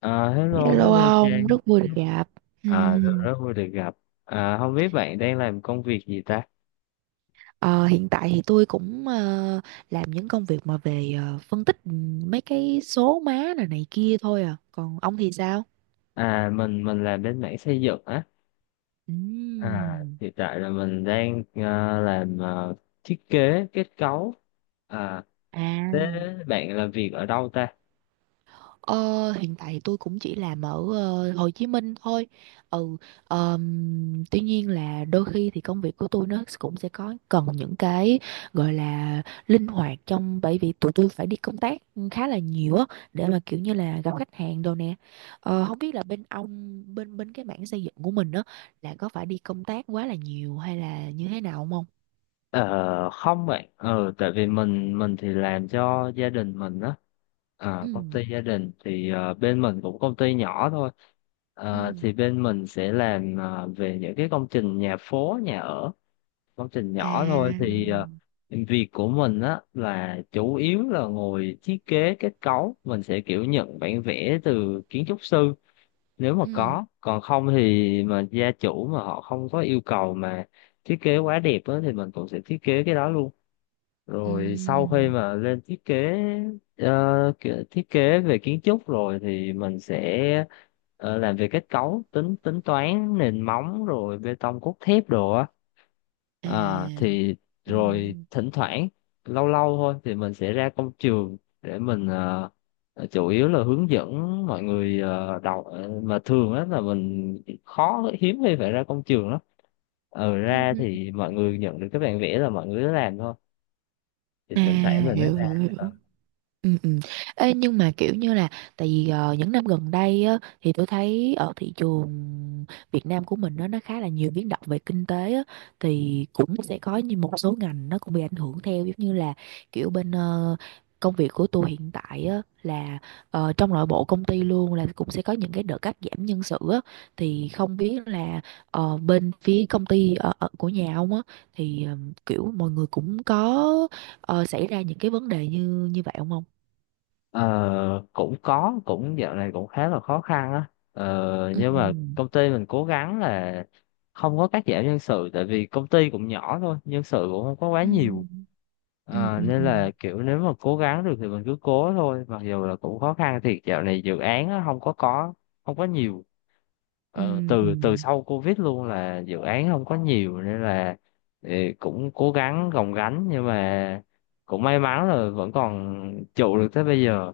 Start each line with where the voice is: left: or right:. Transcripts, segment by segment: left: À, hello,
right: Hello
left: hello
right: ông,
left: Trang.
right: rất vui được gặp.
left: À, rất
right: Ừm,
left: rất vui được gặp. À, không biết bạn đang làm công việc gì ta?
right: ờ, hiện tại thì tôi cũng làm những công việc mà về phân tích mấy cái số má này này kia thôi à. Còn ông thì sao?
left: À, mình làm bên mảng xây dựng á. À,
right: Ừm.
left: hiện tại là mình đang làm thiết kế kết cấu. À, thế
right: À.
left: bạn làm việc ở đâu ta?
right: Ờ, hiện tại thì tôi cũng chỉ làm ở Hồ Chí Minh thôi. Ừ, tuy nhiên là đôi khi thì công việc của tôi nó cũng sẽ có cần những cái gọi là linh hoạt trong bởi vì tụi tôi phải đi công tác khá là nhiều á để mà kiểu như là gặp khách hàng đồ nè. Ờ, không biết là bên ông bên bên cái mảng xây dựng của mình đó là có phải đi công tác quá là nhiều hay là như thế nào không, ông?
left: Ờ, không bạn. Ờ, tại vì mình thì làm cho gia đình mình á. À, công
right: Ừ,
left: ty gia đình thì bên mình cũng công ty nhỏ thôi.
right: ừ,
left: Ờ, thì bên mình sẽ làm về những cái công trình nhà phố, nhà ở. Công trình
right: à,
left: nhỏ thôi thì việc của mình á là chủ yếu là ngồi thiết kế kết cấu, mình sẽ kiểu nhận bản vẽ từ kiến trúc sư nếu mà
right: ừ,
left: có, còn không thì mà gia chủ mà họ không có yêu cầu mà thiết kế quá đẹp á thì mình cũng sẽ thiết kế cái đó luôn.
right: ừ,
left: Rồi sau khi mà lên thiết kế kiểu thiết kế về kiến trúc rồi thì mình sẽ làm về kết cấu, tính tính toán nền móng rồi bê tông cốt thép đồ á. À,
right: à.
left: thì
right: Ừ,
left: Rồi thỉnh thoảng lâu lâu thôi thì mình sẽ ra công trường để mình chủ yếu là hướng dẫn mọi người đọc. À, mà thường á là mình hiếm khi phải ra công trường lắm. ờ
right: ừ,
left: ra
right: ừ.
left: thì mọi người nhận được cái bản vẽ là mọi người cứ làm thôi, thì
right: À,
left: thỉnh thoảng mình mới
right: hiểu
left: ra
right: hiểu
left: ờ.
right: hiểu. Ừ, ừ. Ê, nhưng mà kiểu như là tại vì những năm gần đây á, thì tôi thấy ở thị trường Việt Nam của mình nó khá là nhiều biến động về kinh tế á, thì cũng sẽ có như một số ngành nó cũng bị ảnh hưởng theo giống như là kiểu bên công việc của tôi hiện tại á, là trong nội bộ công ty luôn là cũng sẽ có những cái đợt cắt giảm nhân sự á, thì không biết là bên phía công ty ở của nhà ông á thì kiểu mọi người cũng có xảy ra những cái vấn đề như như vậy không ông?
left: Ờ, cũng có, dạo này cũng khá là khó khăn á, nhưng mà
right: Ừm,
left: công ty mình cố gắng là không có cắt giảm nhân sự, tại vì công ty cũng nhỏ thôi, nhân sự cũng không có quá nhiều.
right: ừm, ừm,
left: Ờ,
right: ừm,
left: nên
right: ừm,
left: là kiểu nếu mà cố gắng được thì mình cứ cố thôi, mặc dù là cũng khó khăn thiệt. Dạo này dự án á, không có nhiều. Ờ,
right: ừm,
left: từ từ
right: ừm.
left: sau Covid luôn là dự án không có nhiều, nên là ờ, cũng cố gắng gồng gánh, nhưng mà cũng may mắn là vẫn còn trụ được tới bây giờ.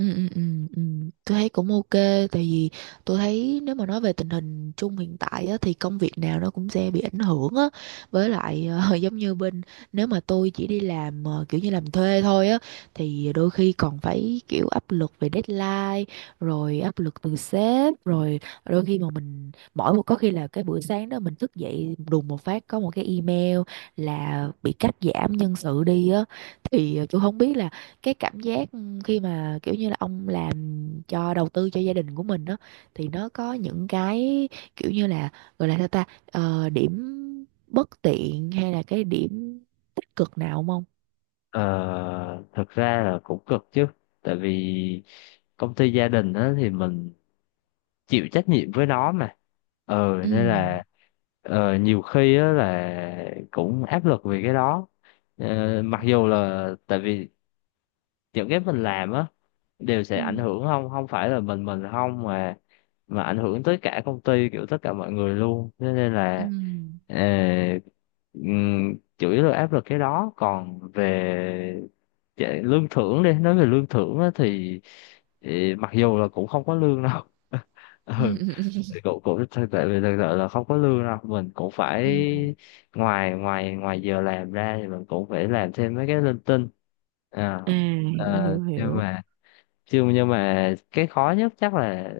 right: Ừ, ừ, ừ, ừ. Tôi thấy cũng ok, tại vì tôi thấy nếu mà nói về tình hình chung hiện tại á, thì công việc nào nó cũng sẽ bị ảnh hưởng á, với lại giống như bên nếu mà tôi chỉ đi làm kiểu như làm thuê thôi á thì đôi khi còn phải kiểu áp lực về deadline, rồi áp lực từ sếp rồi đôi khi mà mình mỗi một có khi là cái buổi sáng đó mình thức dậy đùng một phát có một cái email là bị cắt giảm nhân sự đi á, thì tôi không biết là cái cảm giác khi mà kiểu như là ông làm cho đầu tư cho gia đình của mình đó thì nó có những cái kiểu như là gọi là sao ta. Ờ, điểm bất tiện hay là cái điểm tích cực nào không ông?
left: Ờ, thực ra là cũng cực chứ, tại vì công ty gia đình á thì mình chịu trách nhiệm với nó mà,
right: Ừ.
left: nên là nhiều khi á là cũng áp lực vì cái đó. Ờ, mặc dù là tại vì những cái mình làm á đều sẽ
right: Ừ.
left: ảnh hưởng, không không phải là mình không, mà ảnh hưởng tới cả công ty, kiểu tất cả mọi người luôn, thế nên
right: Ừ.
left: là ờ, chủ yếu là áp lực cái đó. Còn về lương thưởng, đi nói về lương thưởng á, thì mặc dù là cũng không có lương đâu
right: Ừ.
left: ừ,
right: Ừ, ừ,
left: thì cũng cũng tại vì thực sự là không có lương đâu, mình cũng phải
right: ừ.
left: ngoài ngoài ngoài giờ làm ra thì mình cũng phải làm thêm mấy cái linh tinh. à,
right: À, hiểu
left: ờ,
right: hiểu
left: nhưng
right: hiểu.
left: mà chứ nhưng mà cái khó nhất chắc là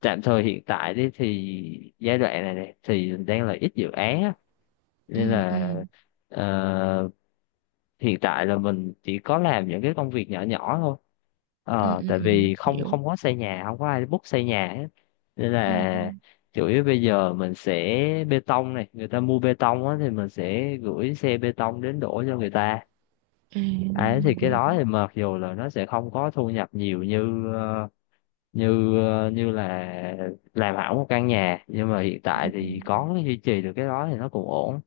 left: tạm thời hiện tại đi, thì giai đoạn này thì đang là ít dự án á,
right: Ừ,
left: nên là
right: ừ,
left: ờ, hiện tại là mình chỉ có làm những cái công việc nhỏ nhỏ thôi.
right: ừ,
left: Ờ,
right: ừ,
left: tại
right: ừ.
left: vì không
right: Hiểu.
left: không có xây nhà, không có ai book xây nhà hết, nên
right: Ừ, ừ.
left: là chủ yếu bây giờ mình sẽ bê tông, này người ta mua bê tông á thì mình sẽ gửi xe bê tông đến đổ cho người ta.
right: À,
left: Đấy, thì cái
right: hiểu.
left: đó thì mặc dù là nó sẽ không có thu nhập nhiều như như là làm hỏng một căn nhà, nhưng mà hiện
right: Ừ,
left: tại
right: ừ.
left: thì có duy trì được cái đó thì nó cũng ổn.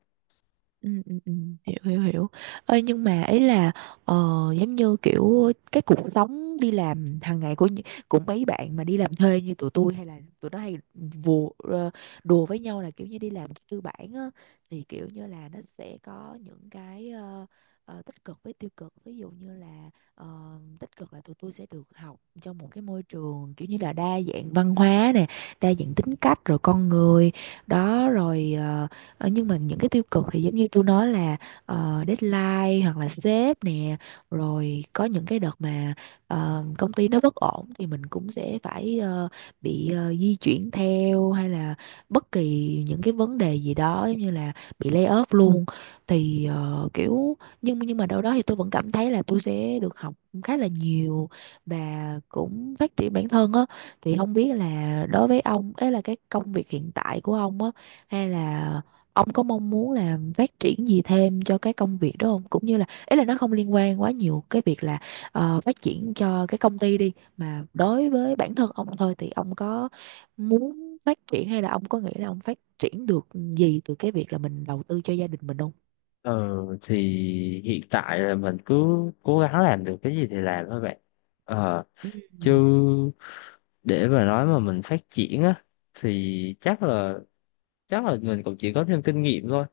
right: Ừ, ừ, ừ, hiểu hiểu hiểu, ơi nhưng mà ấy là ờ, giống như kiểu cái cuộc sống đi làm hàng ngày của của mấy bạn mà đi làm thuê như tụi tôi hay là tụi nó hay vù, đùa với nhau là kiểu như đi làm tư bản á thì kiểu như là nó sẽ có những cái tích cực với tiêu cực, ví dụ như là tích cực là tụi tôi sẽ được học trong một cái môi trường kiểu như là đa dạng văn hóa nè, đa dạng tính cách rồi con người đó rồi Ờ, nhưng mà những cái tiêu cực thì giống như tôi nói là deadline hoặc là sếp nè, rồi có những cái đợt mà công ty nó bất ổn thì mình cũng sẽ phải bị di chuyển theo hay là bất kỳ những cái vấn đề gì đó giống như là bị lay off luôn. Ừ, thì kiểu nhưng mà đâu đó thì tôi vẫn cảm thấy là tôi sẽ được học khá là nhiều và cũng phát triển bản thân á, thì không biết là đối với ông ấy là cái công việc hiện tại của ông á, hay là ông có mong muốn là phát triển gì thêm cho cái công việc đó không, cũng như là ý là nó không liên quan quá nhiều cái việc là phát triển cho cái công ty đi mà đối với bản thân ông thôi thì ông có muốn phát triển hay là ông có nghĩ là ông phát triển được gì từ cái việc là mình đầu tư cho gia đình mình không?
left: Ờ thì hiện tại là mình cứ cố gắng làm được cái gì thì làm thôi bạn, ờ
right: Ừ,
left: chứ để mà nói mà mình phát triển á thì chắc là, mình cũng chỉ có thêm kinh nghiệm thôi.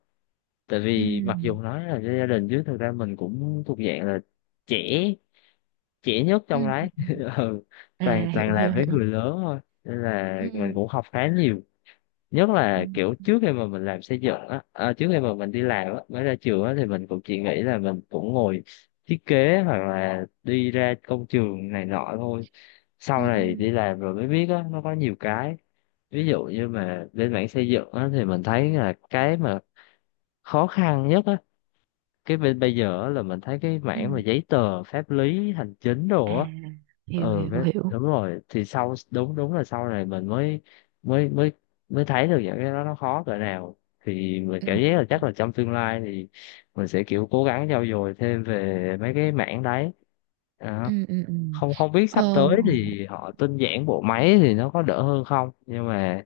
left: Tại
right: ừ,
left: vì mặc dù nói là gia đình chứ thực ra mình cũng thuộc dạng là trẻ, trẻ nhất trong
right: ừ, ừ.
left: đấy ừ. toàn
right: À,
left: toàn
right: hiểu hiểu
left: làm với
right: hiểu.
left: người lớn thôi, nên là mình
right: Ừ,
left: cũng học khá nhiều. Nhất
right: ừ,
left: là kiểu trước khi mà mình làm xây dựng á, trước khi mà mình đi làm á, mới ra trường á thì mình cũng chỉ nghĩ là mình cũng ngồi thiết kế hoặc là đi ra công trường này nọ thôi. Sau
right: ừ, ừ,
left: này đi làm rồi mới biết á, nó có nhiều cái, ví dụ như mà bên mảng xây dựng á thì mình thấy là cái mà khó khăn nhất á, cái bên bây giờ á là mình thấy cái
right: ừ.
left: mảng mà giấy tờ pháp lý hành chính đồ
right: À,
left: á.
right: hiểu
left: Ừ,
right: hiểu
left: cái
right: hiểu.
left: đúng rồi, thì đúng đúng là sau này mình mới mới mới mới thấy được những cái đó nó khó cỡ nào. Thì mình
right: Ừ,
left: cảm giác là chắc là trong tương lai thì mình sẽ kiểu cố gắng trau dồi thêm về mấy cái mảng đấy. Đó.
right: ừ, ừ, ừ.
left: Không không biết
right: Ờ.
left: sắp tới thì họ tinh giản bộ máy thì nó có đỡ hơn không, nhưng mà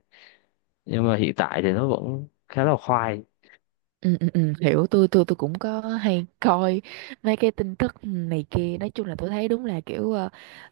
left: hiện tại thì nó vẫn khá là khoai.
right: Ừ, ừ, ừ, hiểu, tôi cũng có hay coi mấy cái tin tức này kia, nói chung là tôi thấy đúng là kiểu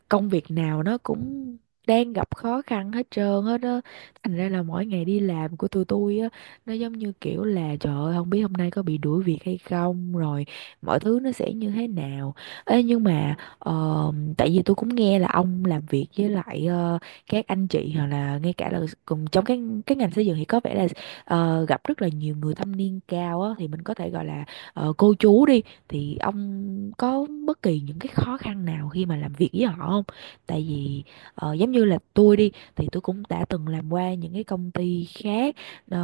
right: công việc nào nó cũng đang gặp khó khăn hết trơn hết á, thành ra là mỗi ngày đi làm của tụi tôi á nó giống như kiểu là trời ơi không biết hôm nay có bị đuổi việc hay không rồi mọi thứ nó sẽ như thế nào. Ê, nhưng mà tại vì tôi cũng nghe là ông làm việc với lại các anh chị hoặc là ngay cả là cùng trong cái ngành xây dựng thì có vẻ là gặp rất là nhiều người thâm niên cao á, thì mình có thể gọi là cô chú đi, thì ông có bất kỳ những cái khó khăn nào khi mà làm việc với họ không? Tại vì giống như là tôi đi thì tôi cũng đã từng làm qua những cái công ty khác,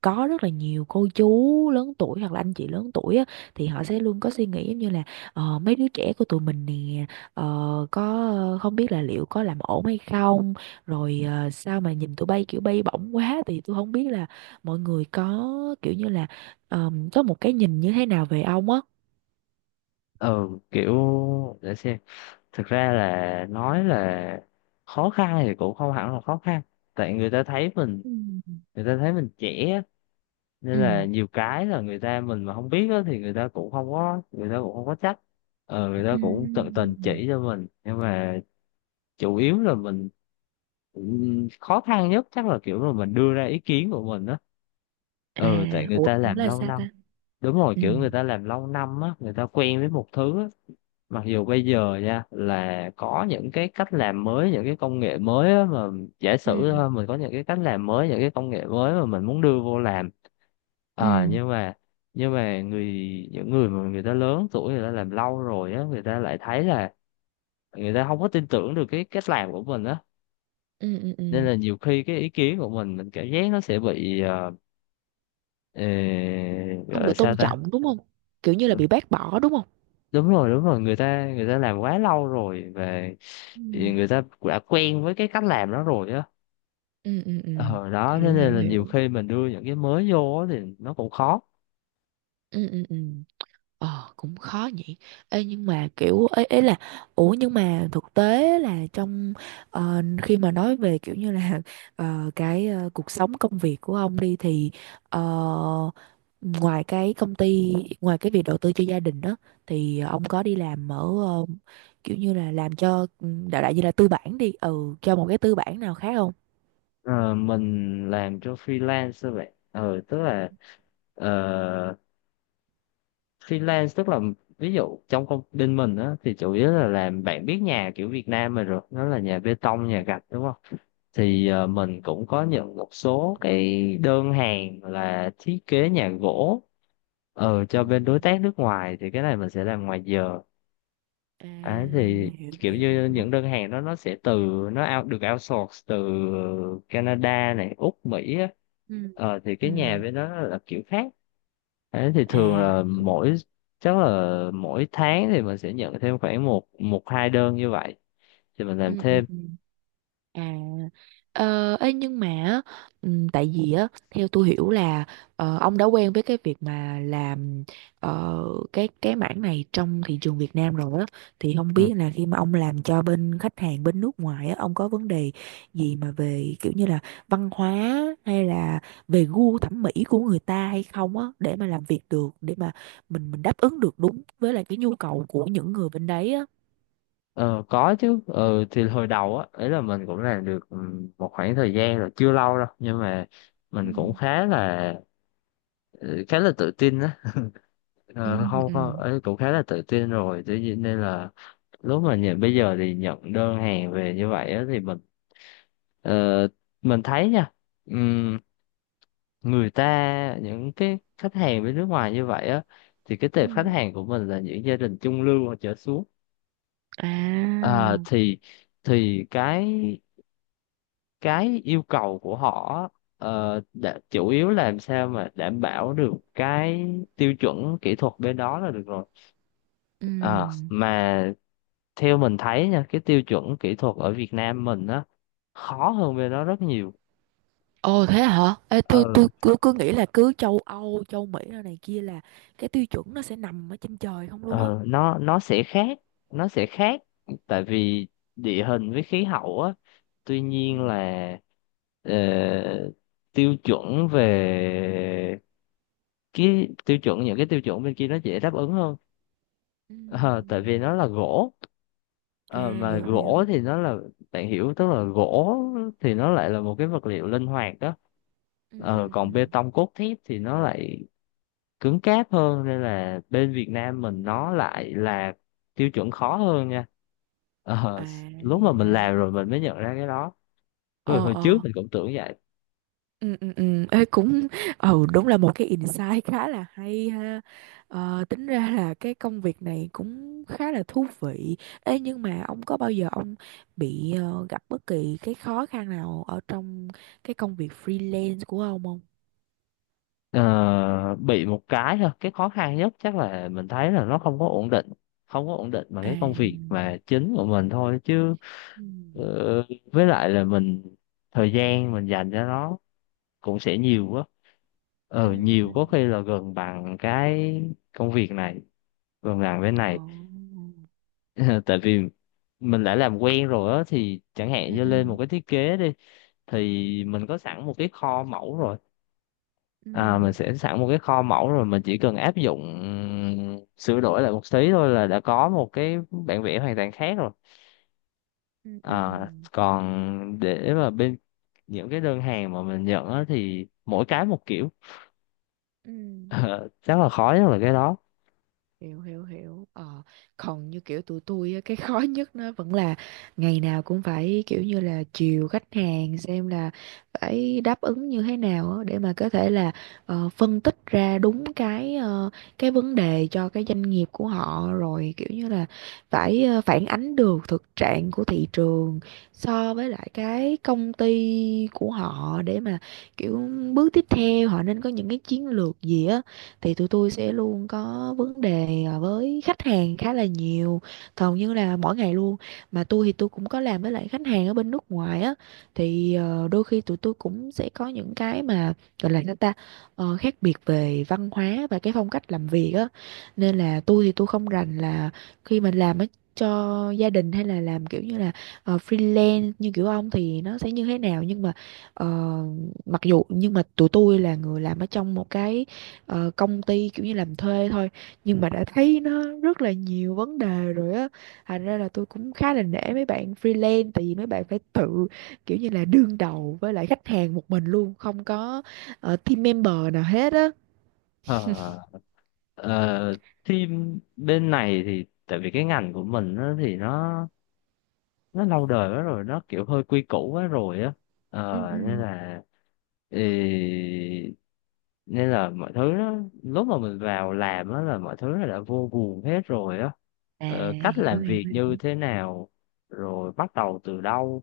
right: có rất là nhiều cô chú lớn tuổi hoặc là anh chị lớn tuổi á, thì họ sẽ luôn có suy nghĩ giống như là mấy đứa trẻ của tụi mình nè, có không biết là liệu có làm ổn hay không, rồi sao mà nhìn tụi bay kiểu bay bổng quá, thì tôi không biết là mọi người có kiểu như là có một cái nhìn như thế nào về ông á.
left: Ừ, kiểu để xem, thực ra là nói là khó khăn thì cũng không hẳn là khó khăn, tại
right: Ừ.
left: người ta thấy mình trẻ á, nên
right: Ừ.
left: là nhiều cái là người ta, mình mà không biết á, thì người ta cũng không có người ta cũng không có trách, người ta
right: Ừ.
left: cũng tận tình chỉ cho mình, nhưng mà chủ yếu là mình khó khăn nhất chắc là kiểu là mình đưa ra ý kiến của mình á.
right: À,
left: Ừ, tại người
right: ủa,
left: ta
right: ủa
left: làm
right: là
left: lâu
right: sao
left: năm,
right: ta?
left: đúng rồi,
right: Ừ.
left: kiểu người ta làm lâu năm á, người ta quen với một thứ á, mặc dù bây giờ nha là có những cái cách làm mới, những cái công nghệ mới á, mà giả
right: Ừ.
left: sử thôi, mình có những cái cách làm mới, những cái công nghệ mới mà mình muốn đưa vô làm, à,
right: Ừ.
left: nhưng mà nhưng mà người những người mà người ta lớn tuổi, người ta làm lâu rồi á, người ta lại thấy là người ta không có tin tưởng được cái cách làm của mình á,
right: Ừ, ừ,
left: nên
right: ừ.
left: là nhiều khi cái ý kiến của mình cảm giác nó sẽ bị ờ, gọi
right: Không được
left: là sao
right: tôn
left: ta,
right: trọng đúng không? Kiểu như là bị bác bỏ đúng không?
left: đúng rồi, đúng rồi, người ta làm quá lâu rồi, và
right: Ừ.
left: thì người ta đã quen với cái cách làm đó rồi á.
right: Ừ, ừ, ừ.
left: Ờ đó thế
right: Hiểu,
left: nên
right: hiểu,
left: là nhiều
right: hiểu.
left: khi mình đưa những cái mới vô á thì nó cũng khó.
right: Ừ, ừ, ừ. Ờ cũng khó nhỉ. Ê, nhưng mà kiểu ấy, ấy là ủa nhưng mà thực tế là trong khi mà nói về kiểu như là cuộc sống công việc của ông đi thì ờ, ngoài cái công ty, ngoài cái việc đầu tư cho gia đình đó thì ông có đi làm ở ờ, kiểu như là làm cho đại đại như là tư bản đi ừ cho một cái tư bản nào khác không?
left: Ờ, mình làm cho freelance thôi vậy, tức là ờ, freelance tức là, ví dụ trong công ty mình á thì chủ yếu là làm, bạn biết nhà kiểu Việt Nam mình rồi, nó là nhà bê tông, nhà gạch đúng không,
right: Ừ,
left: thì mình cũng có nhận một số cái đơn hàng là thiết kế nhà gỗ,
right: ừ,
left: cho bên đối tác nước ngoài, thì cái này mình sẽ làm ngoài giờ.
right: ừ, ừ. Ừ.
left: Đấy, thì
right: À, hiểu
left: kiểu
right: hiểu
left: như
right: hiểu.
left: những đơn hàng đó nó sẽ từ, nó được outsource từ Canada này, Úc, Mỹ á.
right: Ừ.
left: Ờ, thì
right: Ừ.
left: cái nhà bên đó là kiểu khác. Đấy, thì
right: À,
left: thường là
right: hiểu.
left: chắc là mỗi tháng thì mình sẽ nhận thêm khoảng một một hai đơn như vậy thì mình làm
right: Ừ, ừ,
left: thêm.
right: ừ. À, ê, nhưng mà á, tại vì á theo tôi hiểu là ông đã quen với cái việc mà làm ờ, cái mảng này trong thị trường Việt Nam rồi á, thì không
left: Ừ.
right: biết là khi mà ông làm cho bên khách hàng bên nước ngoài á ông có vấn đề gì mà về kiểu như là văn hóa hay là về gu thẩm mỹ của người ta hay không á để mà làm việc được, để mà mình đáp ứng được đúng với lại cái nhu cầu của những người bên đấy á.
left: Ờ, có chứ, ừ, thì hồi đầu á ấy là mình cũng làm được một khoảng thời gian rồi, chưa lâu đâu, nhưng mà
right: Ừ.
left: mình cũng khá là, khá là tự tin á,
right: Ừ,
left: không không
right: ừ.
left: ấy, cũng khá là tự tin rồi tự nhiên, nên là lúc mà nhận bây giờ thì nhận đơn hàng về như vậy á thì ờ, mình thấy nha, ừm, người ta những cái khách hàng bên nước ngoài như vậy á thì cái
right: Ừ.
left: tệp khách hàng của mình là những gia đình trung lưu hoặc trở xuống,
right: À,
left: thì thì cái cái yêu cầu của họ chủ yếu là làm sao mà đảm bảo được cái tiêu chuẩn kỹ thuật bên đó là được rồi. Ờ,
right: ừm.
left: mà theo mình thấy nha, cái tiêu chuẩn kỹ thuật ở Việt Nam mình á khó hơn bên đó rất nhiều.
right: Ồ thế hả? Ê,
left: ờ
right: tôi
left: Thật.
right: cứ cứ nghĩ là cứ châu Âu, châu Mỹ rồi này kia là cái tiêu chuẩn nó sẽ nằm ở trên trời không luôn á.
left: Nó sẽ khác, nó sẽ khác tại vì địa hình với khí hậu á, tuy nhiên
right: Ừm,
left: là ờ, tiêu chuẩn về cái tiêu chuẩn những cái tiêu chuẩn bên kia nó dễ đáp ứng hơn. Ờ, tại vì
right: ừm.
left: nó là gỗ. Ờ,
right: À,
left: mà
right: hiểu hiểu.
left: gỗ thì nó là, bạn hiểu, tức là gỗ thì nó lại là một cái vật liệu linh hoạt đó.
right: Ừ, ừ,
left: Ờ,
right: ừ, ừ.
left: còn bê tông cốt thép thì nó lại cứng cáp hơn, nên là bên Việt Nam mình nó
right: Ừm.
left: lại là tiêu chuẩn khó hơn nha. Ờ,
right: À
left: lúc
right: thì
left: mà
right: ra
left: mình
right: là
left: làm rồi
right: vậy.
left: mình mới nhận ra cái đó, hồi,
right: Ờ
left: hồi trước
right: ờ.
left: mình cũng tưởng vậy.
right: Ừ, ừ, ừ. Ê, cũng ừ đúng là một cái insight khá là hay ha, tính ra là cái công việc này cũng khá là thú vị. Ê, nhưng mà ông có bao giờ ông bị gặp bất kỳ cái khó khăn nào ở trong cái công việc freelance của ông không?
left: Ờ, bị một cái thôi, cái khó khăn nhất chắc là mình thấy là nó không có ổn định, mà
right: À.
left: cái công việc mà chính của mình thôi chứ,
right: Ừ,
left: ờ, với lại là mình, thời gian mình dành cho nó cũng sẽ nhiều quá,
right: ừ, ừ.
left: nhiều, có khi là gần bằng cái công việc này, gần bằng bên
right: Ồ.
left: này tại vì mình đã làm quen rồi á, thì chẳng
right: Ừ,
left: hạn như
right: ừ,
left: lên một cái thiết kế đi thì mình có sẵn một cái kho mẫu rồi,
right: ừ,
left: à, mình sẽ sẵn một cái kho mẫu rồi, mình chỉ cần áp dụng, sửa đổi lại một tí thôi là đã có một cái bản vẽ hoàn toàn khác rồi.
right: ừ, ừ, ừ,
left: À, còn để mà bên những cái đơn hàng mà mình nhận á, thì mỗi cái một kiểu
right: ừ
left: Ờ, chắc là khó nhất là cái đó.
right: hiểu hiểu hiểu. Ờ, còn như kiểu tụi tôi á, cái khó nhất nó vẫn là ngày nào cũng phải kiểu như là chiều khách hàng xem là phải đáp ứng như thế nào á, để mà có thể là phân tích ra đúng cái vấn đề cho cái doanh nghiệp của họ rồi kiểu như là phải phản ánh được thực trạng của thị trường so với lại cái công ty của họ để mà kiểu bước tiếp theo họ nên có những cái chiến lược gì á, thì tụi tôi sẽ luôn có vấn đề à, với khách hàng khá là nhiều, hầu như là mỗi ngày luôn. Mà tôi thì tôi cũng có làm với lại khách hàng ở bên nước ngoài á, thì đôi khi tụi tôi cũng sẽ có những cái mà gọi là sao ta. Ờ, khác biệt về văn hóa và cái phong cách làm việc á, nên là tôi thì tôi không rành là khi mình làm á cho gia đình hay là làm kiểu như là freelance như kiểu ông thì nó sẽ như thế nào, nhưng mà ờ, mặc dù nhưng mà tụi tôi là người làm ở trong một cái công ty kiểu như làm thuê thôi, nhưng mà đã thấy nó rất là nhiều vấn đề rồi á, thành ra là tôi cũng khá là nể mấy bạn freelance tại vì mấy bạn phải tự kiểu như là đương đầu với lại khách hàng một mình luôn, không có team member nào hết á.
left: Ờ, ờ, team bên này thì tại vì cái ngành của mình á thì nó, lâu đời quá rồi, nó kiểu hơi quy củ quá rồi á,
right: Ừ,
left: ờ nên
right: ừ.
left: là ừ, nên là mọi thứ nó, lúc mà mình vào làm á là mọi thứ nó đã vô guồng hết rồi á,
right: À,
left: cách
right: hiểu
left: làm
right: hiểu
left: việc như
right: hiểu.
left: thế nào, rồi bắt đầu từ đâu.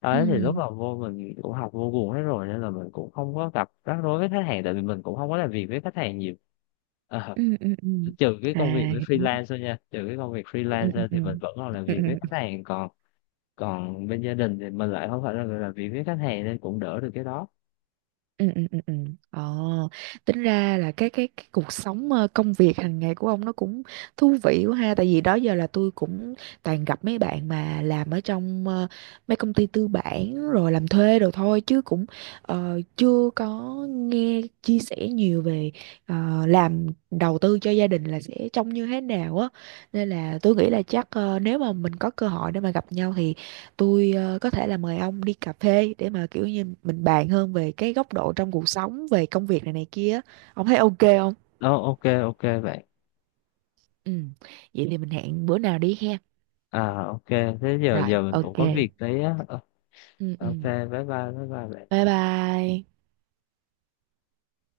left: Đấy, thì lúc
right: Ừ,
left: vào vô mình cũng học vô guồng hết rồi, nên là mình cũng không có gặp rắc rối với khách hàng, tại vì mình cũng không có làm việc với khách hàng nhiều. Ờ,
right: ừ, ừ, ừ, ừ.
left: trừ cái công việc
right: À,
left: với
right: hiểu.
left: freelance thôi nha, trừ cái công việc
right: Ừ,
left: freelance
right: ừ,
left: ra
right: ừ.
left: thì mình vẫn còn làm
right: Ừ.
left: việc với khách hàng, còn còn bên gia đình thì mình lại không phải là người làm việc với khách hàng, nên cũng đỡ được cái đó.
right: Ừ, ừ, ừ, ừ. Ờ, tính ra là cái cuộc sống công việc hàng ngày của ông nó cũng thú vị quá ha, tại vì đó giờ là tôi cũng toàn gặp mấy bạn mà làm ở trong mấy công ty tư bản rồi làm thuê đồ thôi chứ cũng chưa có nghe chia sẻ nhiều về làm đầu tư cho gia đình là sẽ trông như thế nào á, nên là tôi nghĩ là chắc nếu mà mình có cơ hội để mà gặp nhau thì tôi có thể là mời ông đi cà phê để mà kiểu như mình bàn hơn về cái góc độ trong cuộc sống về công việc này này kia. Ông thấy ok không?
left: Ờ, ok ok bạn.
right: Ừ, vậy thì mình hẹn bữa nào đi ha.
left: À, ok, thế giờ,
right: Rồi
left: mình
right: ok.
left: cũng có việc đấy á. Ờ,
right: Ừ,
left: ok,
right: ừ,
left: bye bye, bye bye bạn.
right: bye bye.